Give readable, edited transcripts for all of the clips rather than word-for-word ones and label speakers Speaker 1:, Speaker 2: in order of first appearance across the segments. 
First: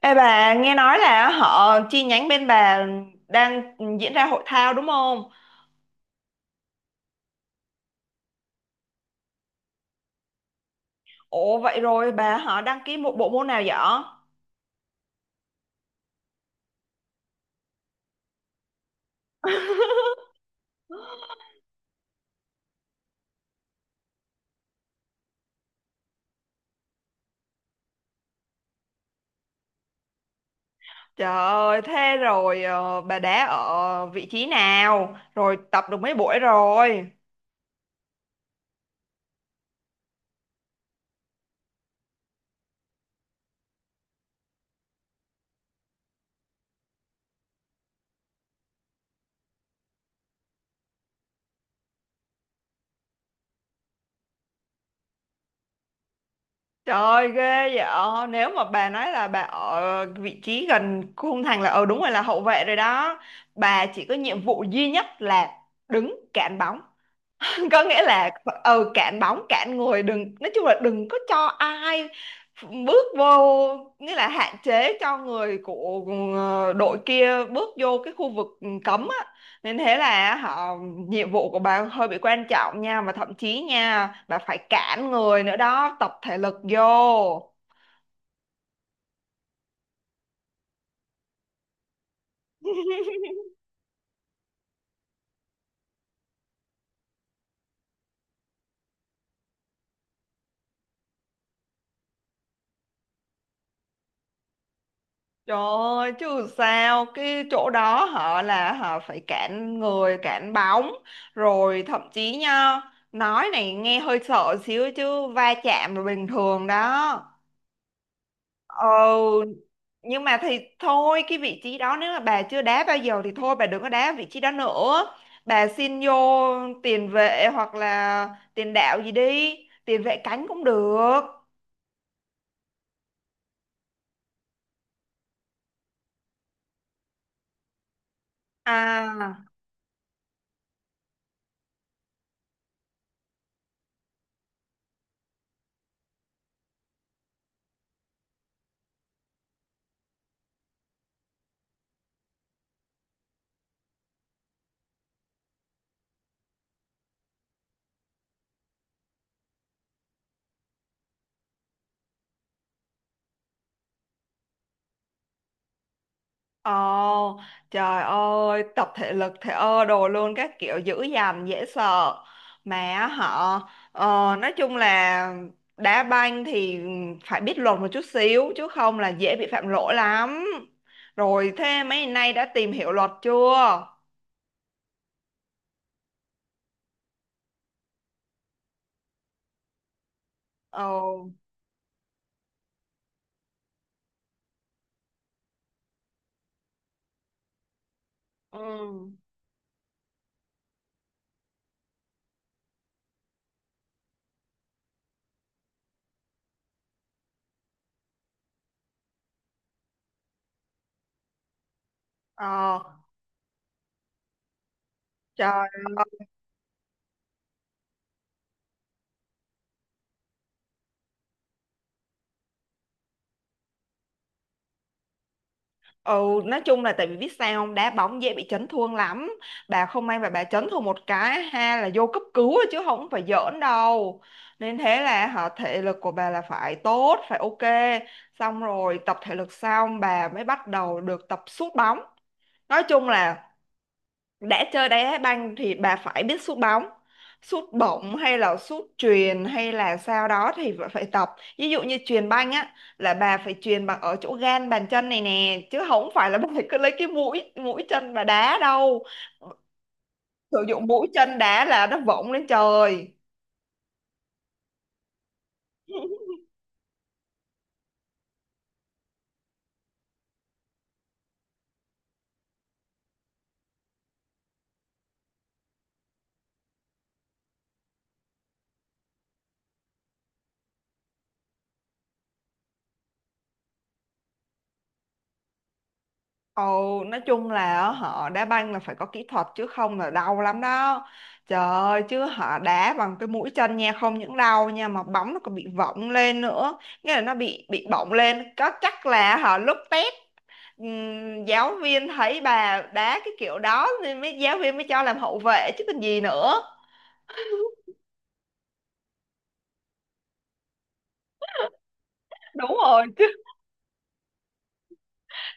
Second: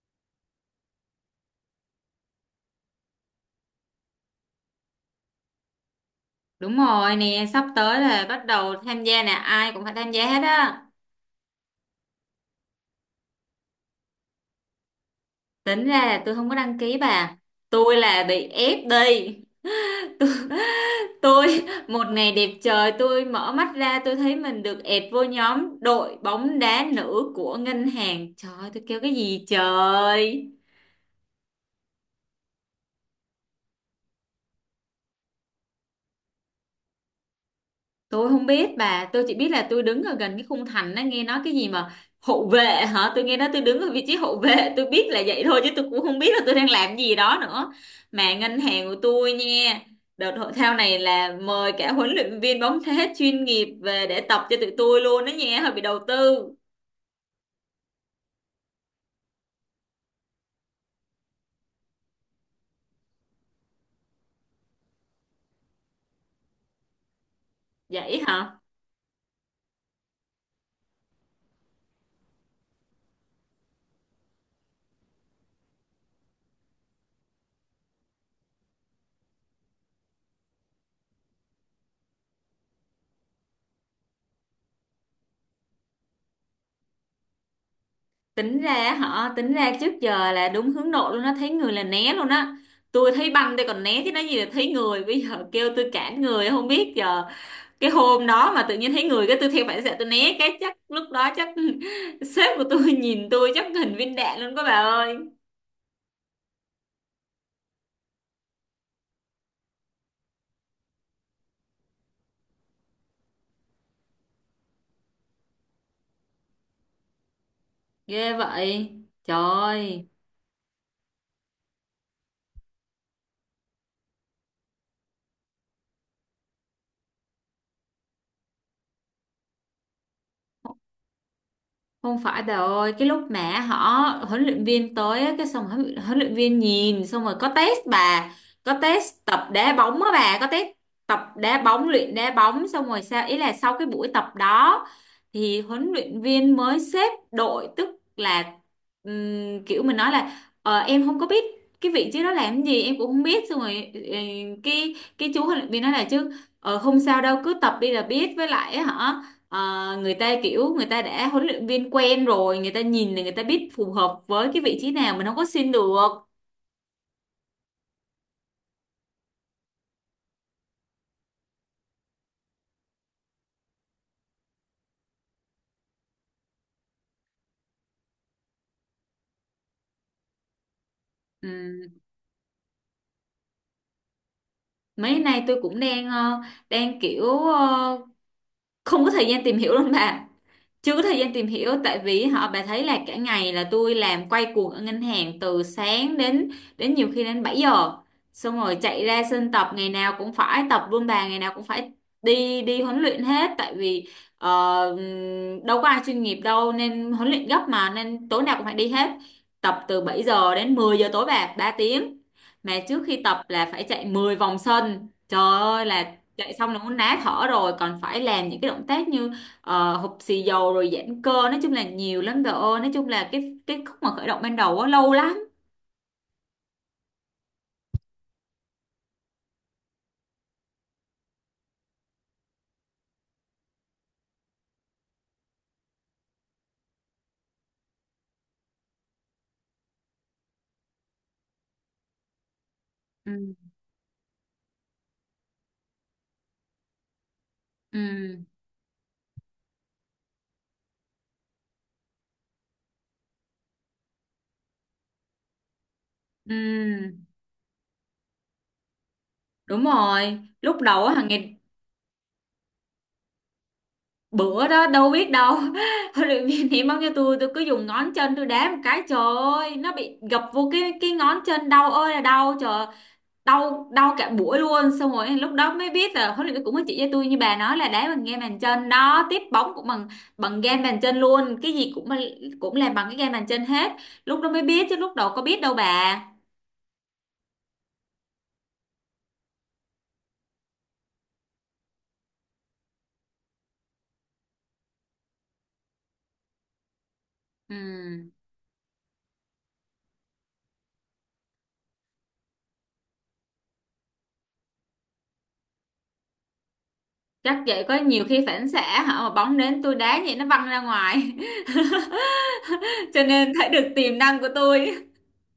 Speaker 1: Ê bà, nghe nói là họ chi nhánh bên bà đang diễn ra hội thao đúng không?
Speaker 2: Đúng rồi nè, sắp tới là bắt đầu tham gia nè, ai cũng phải tham gia hết á.
Speaker 1: Ủa vậy rồi bà họ đăng ký một bộ môn nào vậy?
Speaker 2: Tính ra là tôi không có đăng ký bà. Tôi là bị ép đi. Tôi, tôi một ngày đẹp trời tôi mở mắt ra tôi thấy mình được ẹt vô nhóm đội bóng đá nữ của ngân hàng. Trời ơi, tôi kêu cái gì trời.
Speaker 1: Trời ơi, thế rồi bà đá ở vị trí nào? Rồi tập được mấy buổi rồi?
Speaker 2: Tôi không biết bà, tôi chỉ biết là tôi đứng ở gần cái khung thành đó nghe nói cái gì mà hộ vệ hả? Tôi nghe nói tôi đứng ở vị trí hộ vệ, tôi biết là vậy thôi chứ tôi cũng không biết là tôi đang làm gì đó nữa. Mà ngân hàng của tôi nha, đợt hội thao này là mời cả huấn luyện viên bóng thế chuyên nghiệp về để tập cho tụi tôi luôn đó nha, hơi bị đầu tư.
Speaker 1: Trời ơi, ghê vậy. Nếu mà bà nói là bà ở vị trí gần khung thành là đúng rồi, là hậu vệ rồi đó. Bà chỉ có nhiệm vụ duy nhất là đứng cản bóng, có nghĩa
Speaker 2: Vậy
Speaker 1: là
Speaker 2: hả?
Speaker 1: cản bóng cản người. Đừng, nói chung là đừng có cho ai bước vô, nghĩa là hạn chế cho người của đội kia bước vô cái khu vực cấm á. Nên thế là họ nhiệm vụ của bà hơi bị quan trọng nha, và thậm chí nha, bà phải cản người nữa đó, tập thể lực vô.
Speaker 2: Tính ra trước giờ là đúng hướng nội luôn á, thấy người là né luôn á. Tôi thấy banh tôi còn né chứ nói gì là thấy người, bây giờ kêu tôi cản người không biết giờ cái hôm đó mà tự nhiên thấy người cái tôi theo phản xạ tôi né cái chắc lúc đó chắc sếp của tôi nhìn tôi chắc hình viên đạn luôn các bà ơi.
Speaker 1: Trời ơi, chứ sao cái chỗ đó họ là họ phải cản người, cản bóng, rồi thậm chí nha, nói này nghe hơi sợ xíu chứ va chạm là bình thường đó.
Speaker 2: Ghê vậy
Speaker 1: Ừ,
Speaker 2: trời.
Speaker 1: nhưng mà thì thôi, cái vị trí đó nếu mà bà chưa đá bao giờ thì thôi bà đừng có đá vị trí đó nữa. Bà xin vô tiền vệ hoặc là tiền đạo gì đi, tiền vệ cánh cũng được
Speaker 2: Không phải bà ơi, cái lúc mà huấn luyện viên tới á, cái xong huấn luyện viên nhìn xong rồi có test bà, có test
Speaker 1: à.
Speaker 2: tập đá bóng á bà, có test tập đá bóng, luyện đá bóng xong rồi sao ý là sau cái buổi tập đó thì huấn luyện viên mới xếp đội tức là kiểu mình nói là em không có biết cái vị trí đó làm cái gì em cũng không biết xong rồi cái chú huấn luyện viên nói là chứ không sao đâu cứ tập đi là biết với lại á hả. Ờ, Người ta kiểu người ta đã huấn luyện viên quen rồi người ta nhìn là người ta biết phù hợp với cái vị trí nào mình không có xin được.
Speaker 1: Ồ, trời ơi, tập thể lực thể ơ đồ luôn các kiểu, dữ dằn dễ sợ. Mà họ ờ, nói chung là đá banh thì phải biết luật một chút xíu chứ không là dễ bị phạm lỗi lắm. Rồi thế
Speaker 2: Ừm,
Speaker 1: mấy nay đã tìm hiểu luật chưa?
Speaker 2: Mấy nay tôi cũng đang đang kiểu không có thời gian tìm hiểu luôn bà,
Speaker 1: Ồ.
Speaker 2: chưa có thời gian tìm hiểu tại vì họ bà thấy là cả ngày là tôi làm quay cuồng ở ngân hàng từ sáng đến đến nhiều khi đến 7 giờ xong rồi chạy
Speaker 1: Ừ.
Speaker 2: ra sân tập ngày nào cũng phải tập luôn bà ngày nào cũng phải đi đi huấn luyện hết tại vì ờ, đâu có ai chuyên nghiệp đâu nên huấn luyện gấp mà nên tối nào cũng phải đi hết, tập từ 7 giờ đến 10 giờ tối bà 3 tiếng, mà
Speaker 1: Ờ,
Speaker 2: trước khi tập là phải chạy 10 vòng sân trời
Speaker 1: trời.
Speaker 2: ơi là chạy xong là muốn ná thở rồi còn phải làm những cái động tác như hụp xì dầu rồi giãn cơ nói chung là nhiều lắm trời ơi nói chung là cái khúc mà khởi động ban đầu á lâu lắm.
Speaker 1: Ừ, nói chung là tại vì biết sao không, đá bóng dễ bị chấn thương lắm. Bà không may mà bà chấn thương một cái ha là vô cấp cứu rồi chứ không phải giỡn đâu. Nên thế là họ thể lực của bà là phải tốt, phải ok. Xong rồi tập thể lực xong bà mới bắt đầu được tập sút bóng. Nói chung
Speaker 2: Ừ.
Speaker 1: là đã chơi đá banh thì bà phải biết sút bóng, sút bổng hay
Speaker 2: Ừ,
Speaker 1: là sút chuyền hay là sao đó thì bà phải tập. Ví dụ như chuyền banh á là bà phải chuyền bằng ở chỗ gan bàn chân này nè chứ không phải là bà cứ lấy cái
Speaker 2: ừ,
Speaker 1: mũi mũi chân bà đá đâu.
Speaker 2: đúng rồi
Speaker 1: Sử
Speaker 2: lúc
Speaker 1: dụng
Speaker 2: đầu
Speaker 1: mũi
Speaker 2: á hàng
Speaker 1: chân
Speaker 2: ngày
Speaker 1: đá là nó vọng lên trời.
Speaker 2: bữa đó đâu biết đâu huấn luyện viên ném bóng cho tôi cứ dùng ngón chân tôi đá một cái trời ơi nó bị gập vô cái ngón chân đau ơi là đau trời, đau đau cả buổi luôn xong rồi lúc đó mới biết là huấn luyện viên cũng có chỉ cho tôi như bà nói là đá bằng game bàn chân đó, tiếp bóng cũng bằng bằng game bàn chân luôn cái gì cũng cũng làm bằng cái game bàn chân hết, lúc đó mới biết chứ lúc đầu có biết đâu bà.
Speaker 1: Ồ, nói chung là á, họ đá banh là phải có kỹ thuật chứ không là đau lắm đó. Trời ơi, chứ họ đá bằng cái mũi chân nha, không những đau nha mà bóng nó còn bị vọng lên nữa. Nghĩa là nó bị bọng
Speaker 2: Ừ.
Speaker 1: lên, có chắc là họ lúc test giáo viên thấy bà đá cái kiểu đó nên mới giáo viên mới cho làm hậu vệ chứ còn gì nữa.
Speaker 2: Chắc vậy có nhiều khi phản xạ hả mà bóng đến tôi đá vậy nó văng ra ngoài
Speaker 1: Đúng rồi,
Speaker 2: cho nên thấy được tiềm năng của tôi.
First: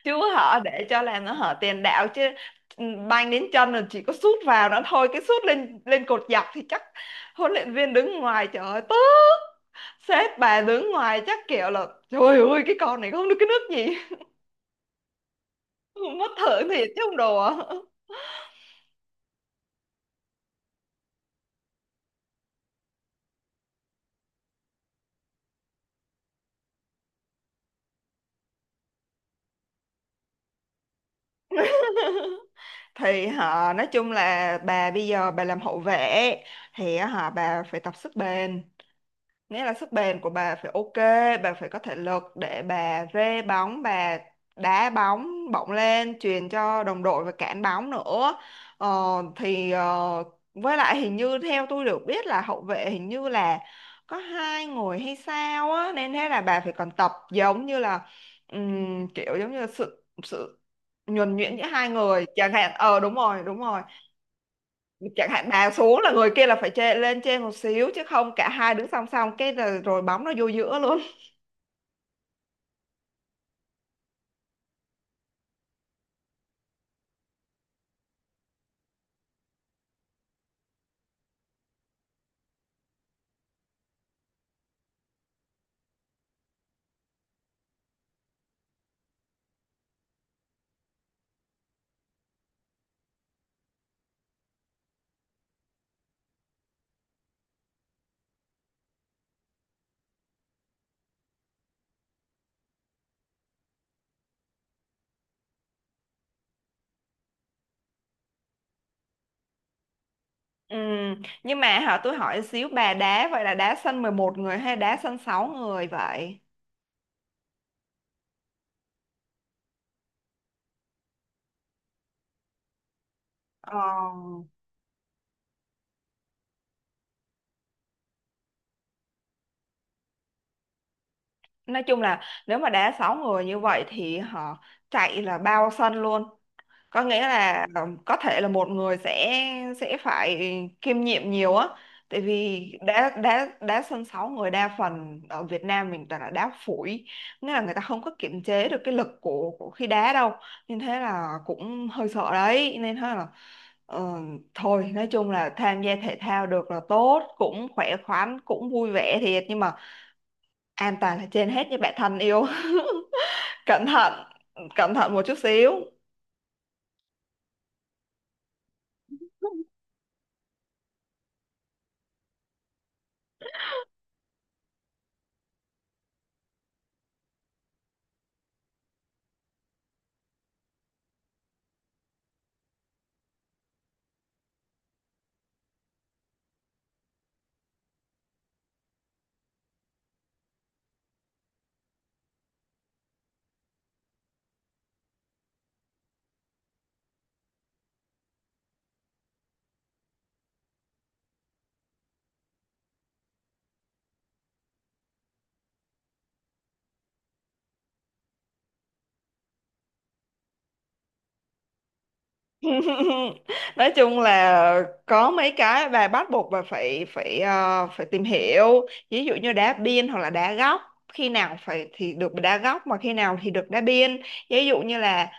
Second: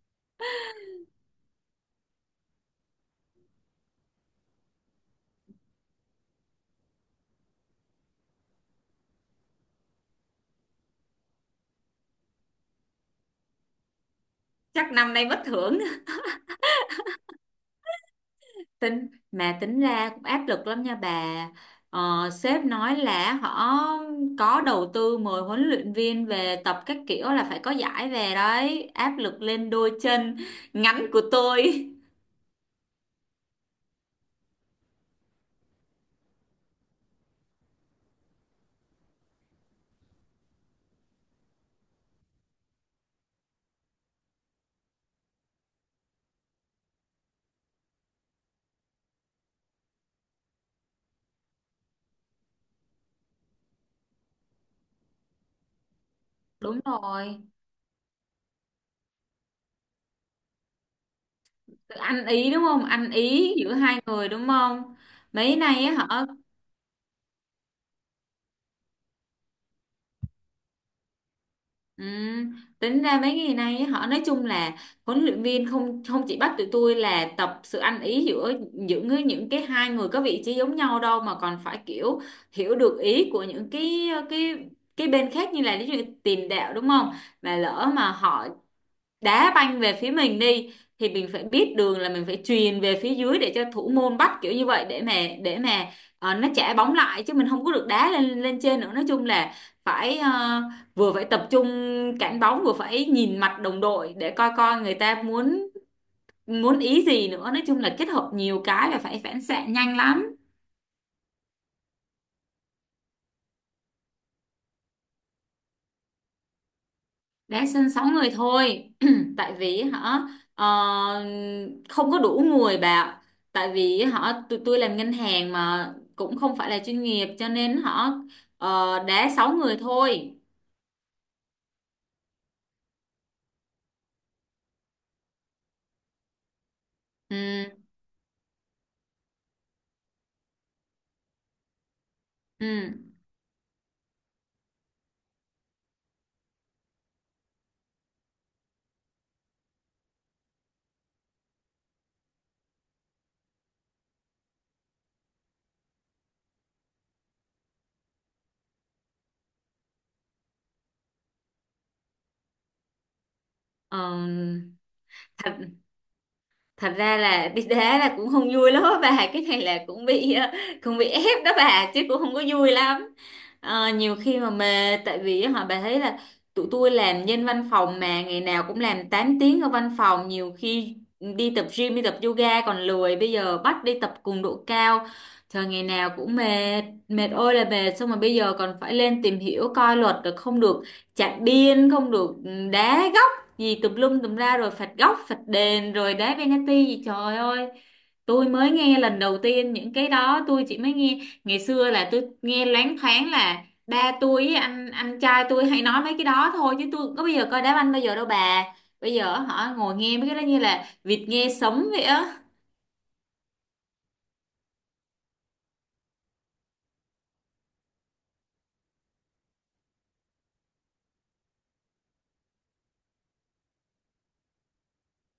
Speaker 1: chứ họ để cho làm nó hở tiền đạo chứ. Ừ, banh đến chân rồi chỉ có sút vào nó thôi, cái sút lên lên cột dọc thì chắc huấn luyện viên đứng ngoài trời ơi tức. Sếp bà đứng ngoài chắc kiểu là trời ơi, cái con này không được cái nước gì.
Speaker 2: Chắc năm nay bất hưởng.
Speaker 1: Mất thưởng thiệt chứ không đùa.
Speaker 2: Tính mà tính ra cũng áp lực lắm nha bà, sếp nói là họ có đầu tư mời huấn luyện viên về tập các kiểu là phải có giải về đấy, áp lực lên đôi chân ngắn của tôi.
Speaker 1: Thì họ nói chung là bà bây giờ bà làm hậu vệ thì họ bà phải tập sức bền, nghĩa là sức bền của bà phải ok. Bà phải có thể lực để bà rê bóng, bà đá bóng bổng lên truyền cho đồng đội và cản bóng nữa, ờ, thì với lại hình như theo tôi được biết là hậu vệ hình như là có hai người hay sao á, nên thế là bà phải
Speaker 2: Đúng
Speaker 1: còn tập
Speaker 2: rồi,
Speaker 1: giống như là kiểu giống như là sự sự nhuần nhuyễn giữa hai
Speaker 2: sự
Speaker 1: người
Speaker 2: ăn ý
Speaker 1: chẳng
Speaker 2: đúng
Speaker 1: hạn,
Speaker 2: không, ăn
Speaker 1: đúng rồi
Speaker 2: ý
Speaker 1: đúng
Speaker 2: giữa
Speaker 1: rồi.
Speaker 2: 2 người đúng không?
Speaker 1: Chẳng hạn
Speaker 2: Mấy
Speaker 1: bà
Speaker 2: nay á,
Speaker 1: xuống là
Speaker 2: họ
Speaker 1: người kia là phải chê, lên trên một xíu chứ không cả hai đứng song song cái là rồi bóng nó vô giữa luôn.
Speaker 2: Ừ, tính ra mấy ngày nay á, họ nói chung là huấn luyện viên không không chỉ bắt tụi tôi là tập sự ăn ý giữa những cái 2 người có vị trí giống nhau đâu mà còn phải kiểu hiểu được ý của những cái bên khác như là ví dụ như tiền đạo đúng không, mà lỡ mà họ đá banh về phía mình đi thì mình phải biết đường là mình phải chuyền về phía dưới để cho thủ môn bắt kiểu như vậy để mà nó trả bóng lại chứ mình không có được đá lên lên trên nữa nói chung là phải vừa phải tập trung cản bóng vừa phải nhìn mặt đồng đội để coi coi người ta muốn muốn ý gì nữa nói chung là kết hợp nhiều cái và phải phản xạ nhanh lắm.
Speaker 1: Ừ. Nhưng mà hả, tôi hỏi xíu, bà đá vậy là đá sân 11 người hay đá sân sáu người vậy?
Speaker 2: Đá sân 6 người thôi tại vì hả ờ, không có đủ người bà ạ, tại
Speaker 1: ờ,
Speaker 2: vì hả tụi tôi làm ngân hàng mà cũng không phải là chuyên nghiệp cho nên hả đá 6 người thôi.
Speaker 1: nói chung là nếu mà đá 6 người như vậy thì họ chạy là bao sân luôn, có nghĩa
Speaker 2: Ừ,
Speaker 1: là có thể là một người sẽ phải kiêm nhiệm nhiều á, tại vì
Speaker 2: ừ,
Speaker 1: đá đá đá sân sáu người đa phần ở Việt Nam mình toàn là đá phủi, nghĩa là người ta không có kiểm chế được cái lực của khi đá đâu nên thế là cũng hơi sợ đấy. Nên thế là ờ, thôi nói chung là tham gia thể thao được là tốt, cũng khỏe khoắn cũng vui vẻ thiệt nhưng mà an toàn là trên hết với bạn thân yêu. Cẩn
Speaker 2: ờ,
Speaker 1: thận, cẩn thận một chút
Speaker 2: thật
Speaker 1: xíu.
Speaker 2: thật ra là đi đá là cũng không vui lắm á bà, cái này là cũng bị cũng bị ép đó bà chứ cũng không có vui lắm. Ờ, nhiều khi mà mệt tại vì họ bà thấy là tụi tôi làm nhân văn phòng mà ngày nào cũng làm 8 tiếng ở văn phòng nhiều khi đi tập gym đi tập yoga còn lười bây giờ bắt đi tập cường độ cao trời, ngày nào cũng mệt mệt ơi là mệt xong rồi bây giờ còn phải lên tìm hiểu coi luật rồi không được chạy điên không được đá góc gì tùm lum tùm la rồi phạt góc phạt đền rồi đá penalty gì trời ơi, tôi mới nghe lần đầu tiên những cái đó tôi chỉ mới nghe, ngày xưa là tôi nghe loáng thoáng là ba tôi với anh trai tôi hay nói mấy cái đó thôi chứ tôi có bây giờ coi đá banh bao giờ đâu bà, bây giờ họ ngồi nghe mấy cái đó như là vịt nghe sấm vậy á.
Speaker 1: Nói chung là có mấy cái bà bắt buộc bà phải phải ờ, phải tìm hiểu, ví dụ như đá biên hoặc là đá góc, khi nào phải thì được đá góc mà khi nào thì được đá biên. Ví dụ như là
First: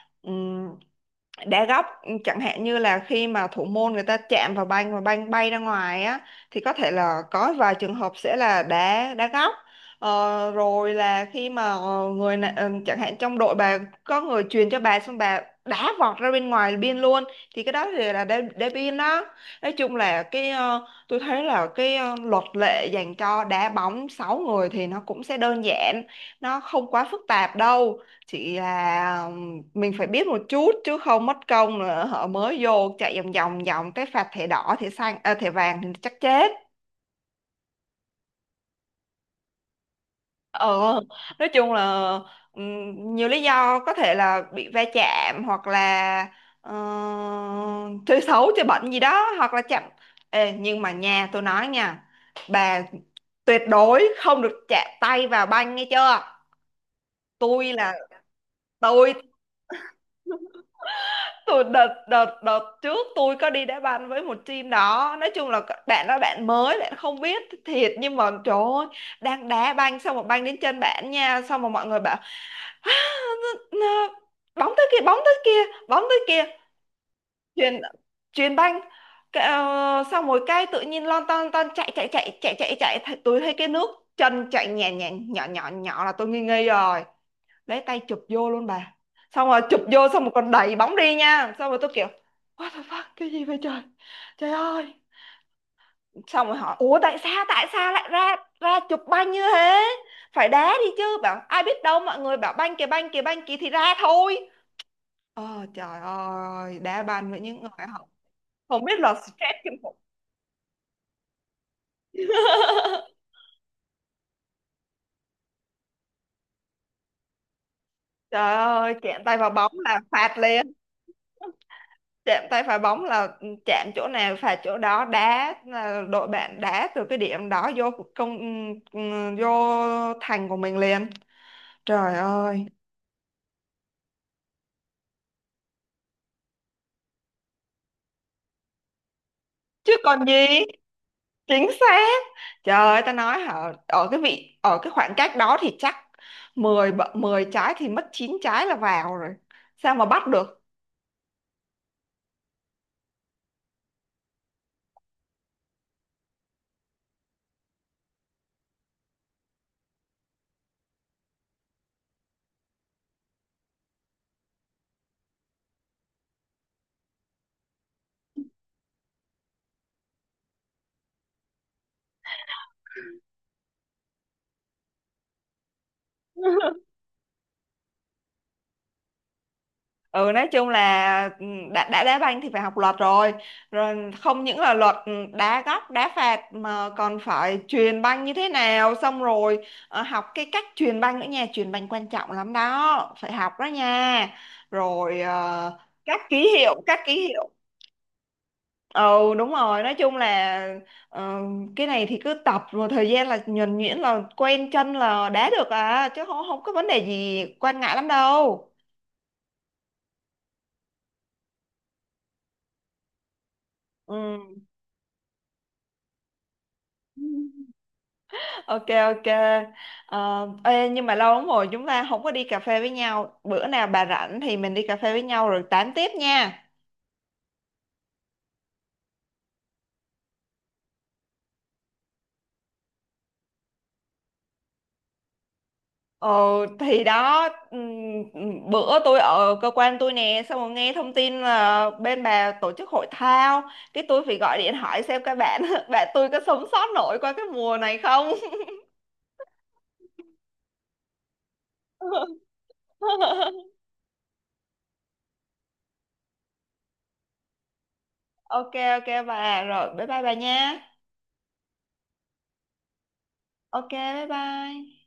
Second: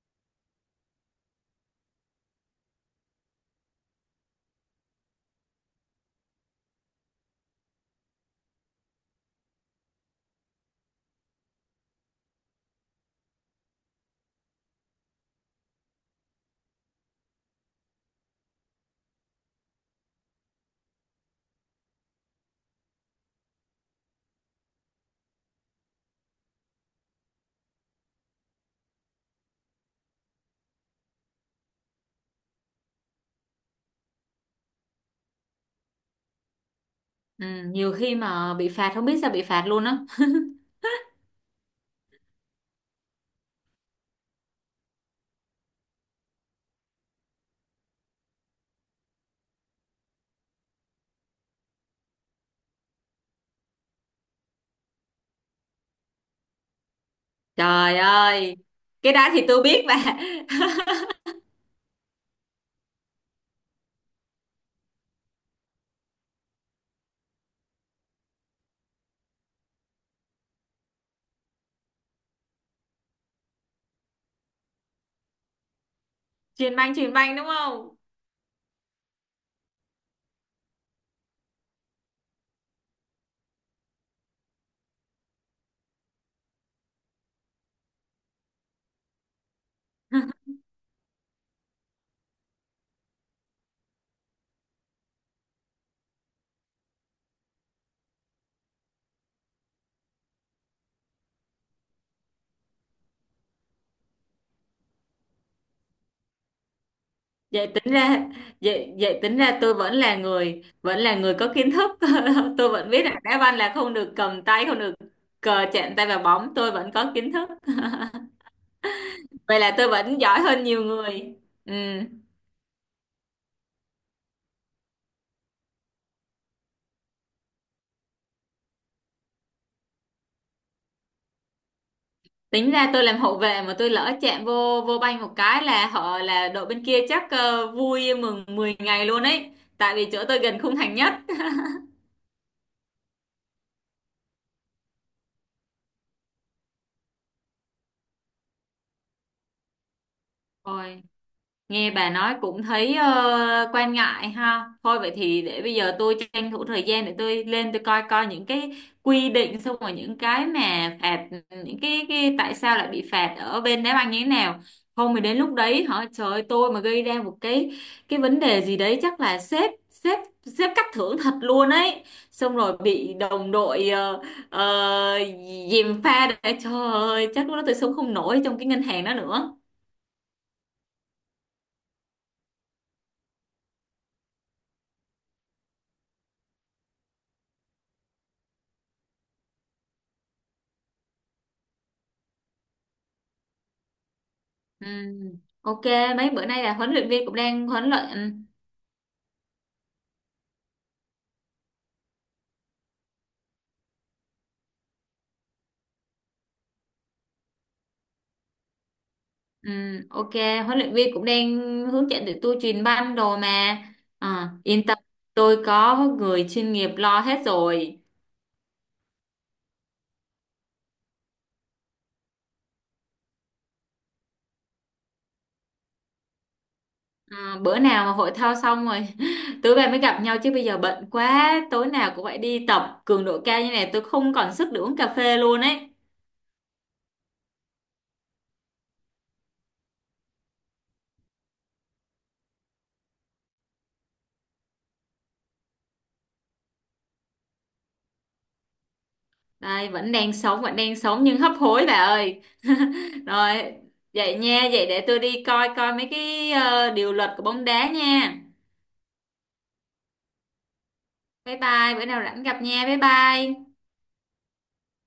Speaker 1: đá góc, chẳng hạn như là khi mà thủ môn người ta chạm vào banh và banh bay ra ngoài á thì có thể là có vài trường hợp sẽ là đá, đá góc. Rồi là khi mà chẳng hạn trong đội bà có người truyền cho bà xong bà đá vọt ra bên ngoài biên luôn thì cái đó thì là đá biên đó. Nói chung là cái tôi thấy là cái luật lệ dành cho đá bóng 6 người thì nó cũng sẽ đơn giản, nó không quá phức tạp đâu. Chị là mình phải biết một chút chứ không mất công nữa họ mới vô chạy vòng vòng vòng cái phạt thẻ đỏ, thẻ xanh à, thẻ vàng thì chắc chết.
Speaker 2: Ừ, nhiều khi mà bị phạt không biết sao bị phạt luôn á.
Speaker 1: ờ nói chung là nhiều lý do, có thể là bị va chạm hoặc là ờ, chơi xấu chơi bẩn gì đó hoặc là chạm. Ê, nhưng mà nhà tôi nói nha, bà tuyệt đối không được chạm tay vào banh nghe chưa. tôi là
Speaker 2: Trời ơi, cái
Speaker 1: tôi
Speaker 2: đó thì tôi biết bà.
Speaker 1: tôi đợt đợt đợt trước tôi có đi đá banh với một team đó, nói chung là bạn đó bạn mới bạn không biết thiệt nhưng mà trời ơi, đang đá banh xong một banh đến chân bạn nha, xong mà mọi người bảo "Á, n- n- bóng tới kia, bóng tới kia, bóng tới kia,
Speaker 2: Chuyền banh chuyền banh đúng
Speaker 1: chuyền
Speaker 2: không?
Speaker 1: chuyền banh," cái, xong rồi cái tự nhiên lon ton ton chạy chạy chạy chạy chạy chạy, tôi thấy cái nước chân chạy nhẹ nhẹ nhỏ nhỏ nhỏ là tôi nghi nghi rồi, lấy tay chụp vô luôn bà. Xong rồi chụp vô xong rồi còn đẩy bóng đi nha, xong rồi tôi kiểu what the fuck cái gì vậy trời. Trời ơi, xong rồi hỏi ủa tại sao lại ra ra chụp banh như thế, phải đá đi chứ, bảo ai biết đâu mọi người bảo banh kìa banh kìa banh kìa thì ra thôi. Trời ơi, đá banh với những
Speaker 2: vậy
Speaker 1: người
Speaker 2: tính ra
Speaker 1: không
Speaker 2: vậy
Speaker 1: biết là
Speaker 2: vậy tính
Speaker 1: stress
Speaker 2: ra
Speaker 1: kinh
Speaker 2: tôi
Speaker 1: khủng.
Speaker 2: vẫn là người có kiến thức. Tôi vẫn biết là đá banh là không được cầm tay, không được cờ chạm tay vào bóng, tôi vẫn có kiến thức.
Speaker 1: Trời ơi, chạm tay vào
Speaker 2: Vậy
Speaker 1: bóng
Speaker 2: là tôi
Speaker 1: là
Speaker 2: vẫn
Speaker 1: phạt
Speaker 2: giỏi hơn
Speaker 1: liền.
Speaker 2: nhiều người. Ừ.
Speaker 1: Chạm tay vào bóng là chạm chỗ nào phạt chỗ đó, đá là đội bạn đá từ cái điểm đó vô công, ừ, vô thành của mình liền. Trời ơi.
Speaker 2: Tính ra tôi làm hậu vệ mà tôi lỡ chạm vô vô banh một cái là họ là đội bên kia chắc vui mừng 10 ngày luôn ấy.
Speaker 1: Chứ
Speaker 2: Tại vì
Speaker 1: còn
Speaker 2: chỗ tôi
Speaker 1: gì.
Speaker 2: gần khung thành nhất.
Speaker 1: Chính xác. Trời ơi ta nói hả, ở cái vị ở cái khoảng cách đó thì chắc 10 10 trái thì mất 9 trái là vào rồi, sao mà bắt được.
Speaker 2: Ôi. Nghe bà nói cũng thấy quan ngại ha. Thôi vậy thì để bây giờ tôi tranh thủ thời gian để tôi lên tôi coi coi những cái quy định xong rồi những cái mà phạt, những cái tại sao lại bị phạt ở bên đá banh như thế nào. Không thì đến lúc đấy hả trời ơi, tôi mà gây ra một cái vấn đề gì đấy chắc là sếp sếp sếp cắt thưởng thật luôn ấy. Xong rồi bị đồng đội ờ, dìm pha để trời ơi chắc lúc đó tôi sống không nổi trong cái ngân hàng đó nữa.
Speaker 1: Ừ nói chung là ừ, đã đá banh thì phải học luật rồi, rồi không những là luật, đá góc đá phạt mà còn phải chuyền banh như thế nào, xong rồi học cái cách chuyền banh nữa nha, chuyền banh quan trọng lắm đó, phải học đó nha.
Speaker 2: Ừ,
Speaker 1: Rồi
Speaker 2: ok,
Speaker 1: các
Speaker 2: mấy bữa
Speaker 1: ký
Speaker 2: nay là
Speaker 1: hiệu,
Speaker 2: huấn
Speaker 1: các
Speaker 2: luyện
Speaker 1: ký
Speaker 2: viên cũng
Speaker 1: hiệu.
Speaker 2: đang huấn luyện, ừ,
Speaker 1: Ừ, đúng rồi, nói chung là ờ, cái này thì cứ tập rồi thời gian là nhuần nhuyễn là quen chân là đá được à chứ không, không có vấn đề gì quan ngại lắm đâu.
Speaker 2: ừ, ok, huấn luyện viên cũng đang hướng dẫn tụi tôi truyền banh đồ mà. Ờ, yên tâm, tôi có người chuyên nghiệp lo
Speaker 1: Ừ.
Speaker 2: hết rồi.
Speaker 1: Ok ok. Ờ, ê, nhưng mà lâu lắm rồi chúng ta không có đi cà phê với nhau. Bữa nào bà rảnh thì mình đi cà phê với nhau rồi tám tiếp nha.
Speaker 2: Ờ, bữa nào mà hội thao xong rồi tụi bay mới gặp nhau chứ bây giờ bận quá tối nào cũng phải đi tập cường độ cao như này tôi không còn sức để uống cà phê luôn ấy.
Speaker 1: Ờ, thì đó bữa tôi ở cơ quan tôi nè xong rồi nghe thông tin là bên bà tổ chức hội thao, cái tôi phải gọi điện hỏi xem các bạn bạn tôi có sống sót nổi qua cái mùa này không.
Speaker 2: Đây, vẫn đang sống nhưng hấp hối bà ơi. Rồi, vậy nha, vậy để tôi đi coi coi mấy cái điều luật của bóng đá nha.
Speaker 1: Ok ok bà, rồi bye bye bà nha.
Speaker 2: Bye bye, bữa nào rảnh gặp nha, bye bye.
Speaker 1: Ok bye bye.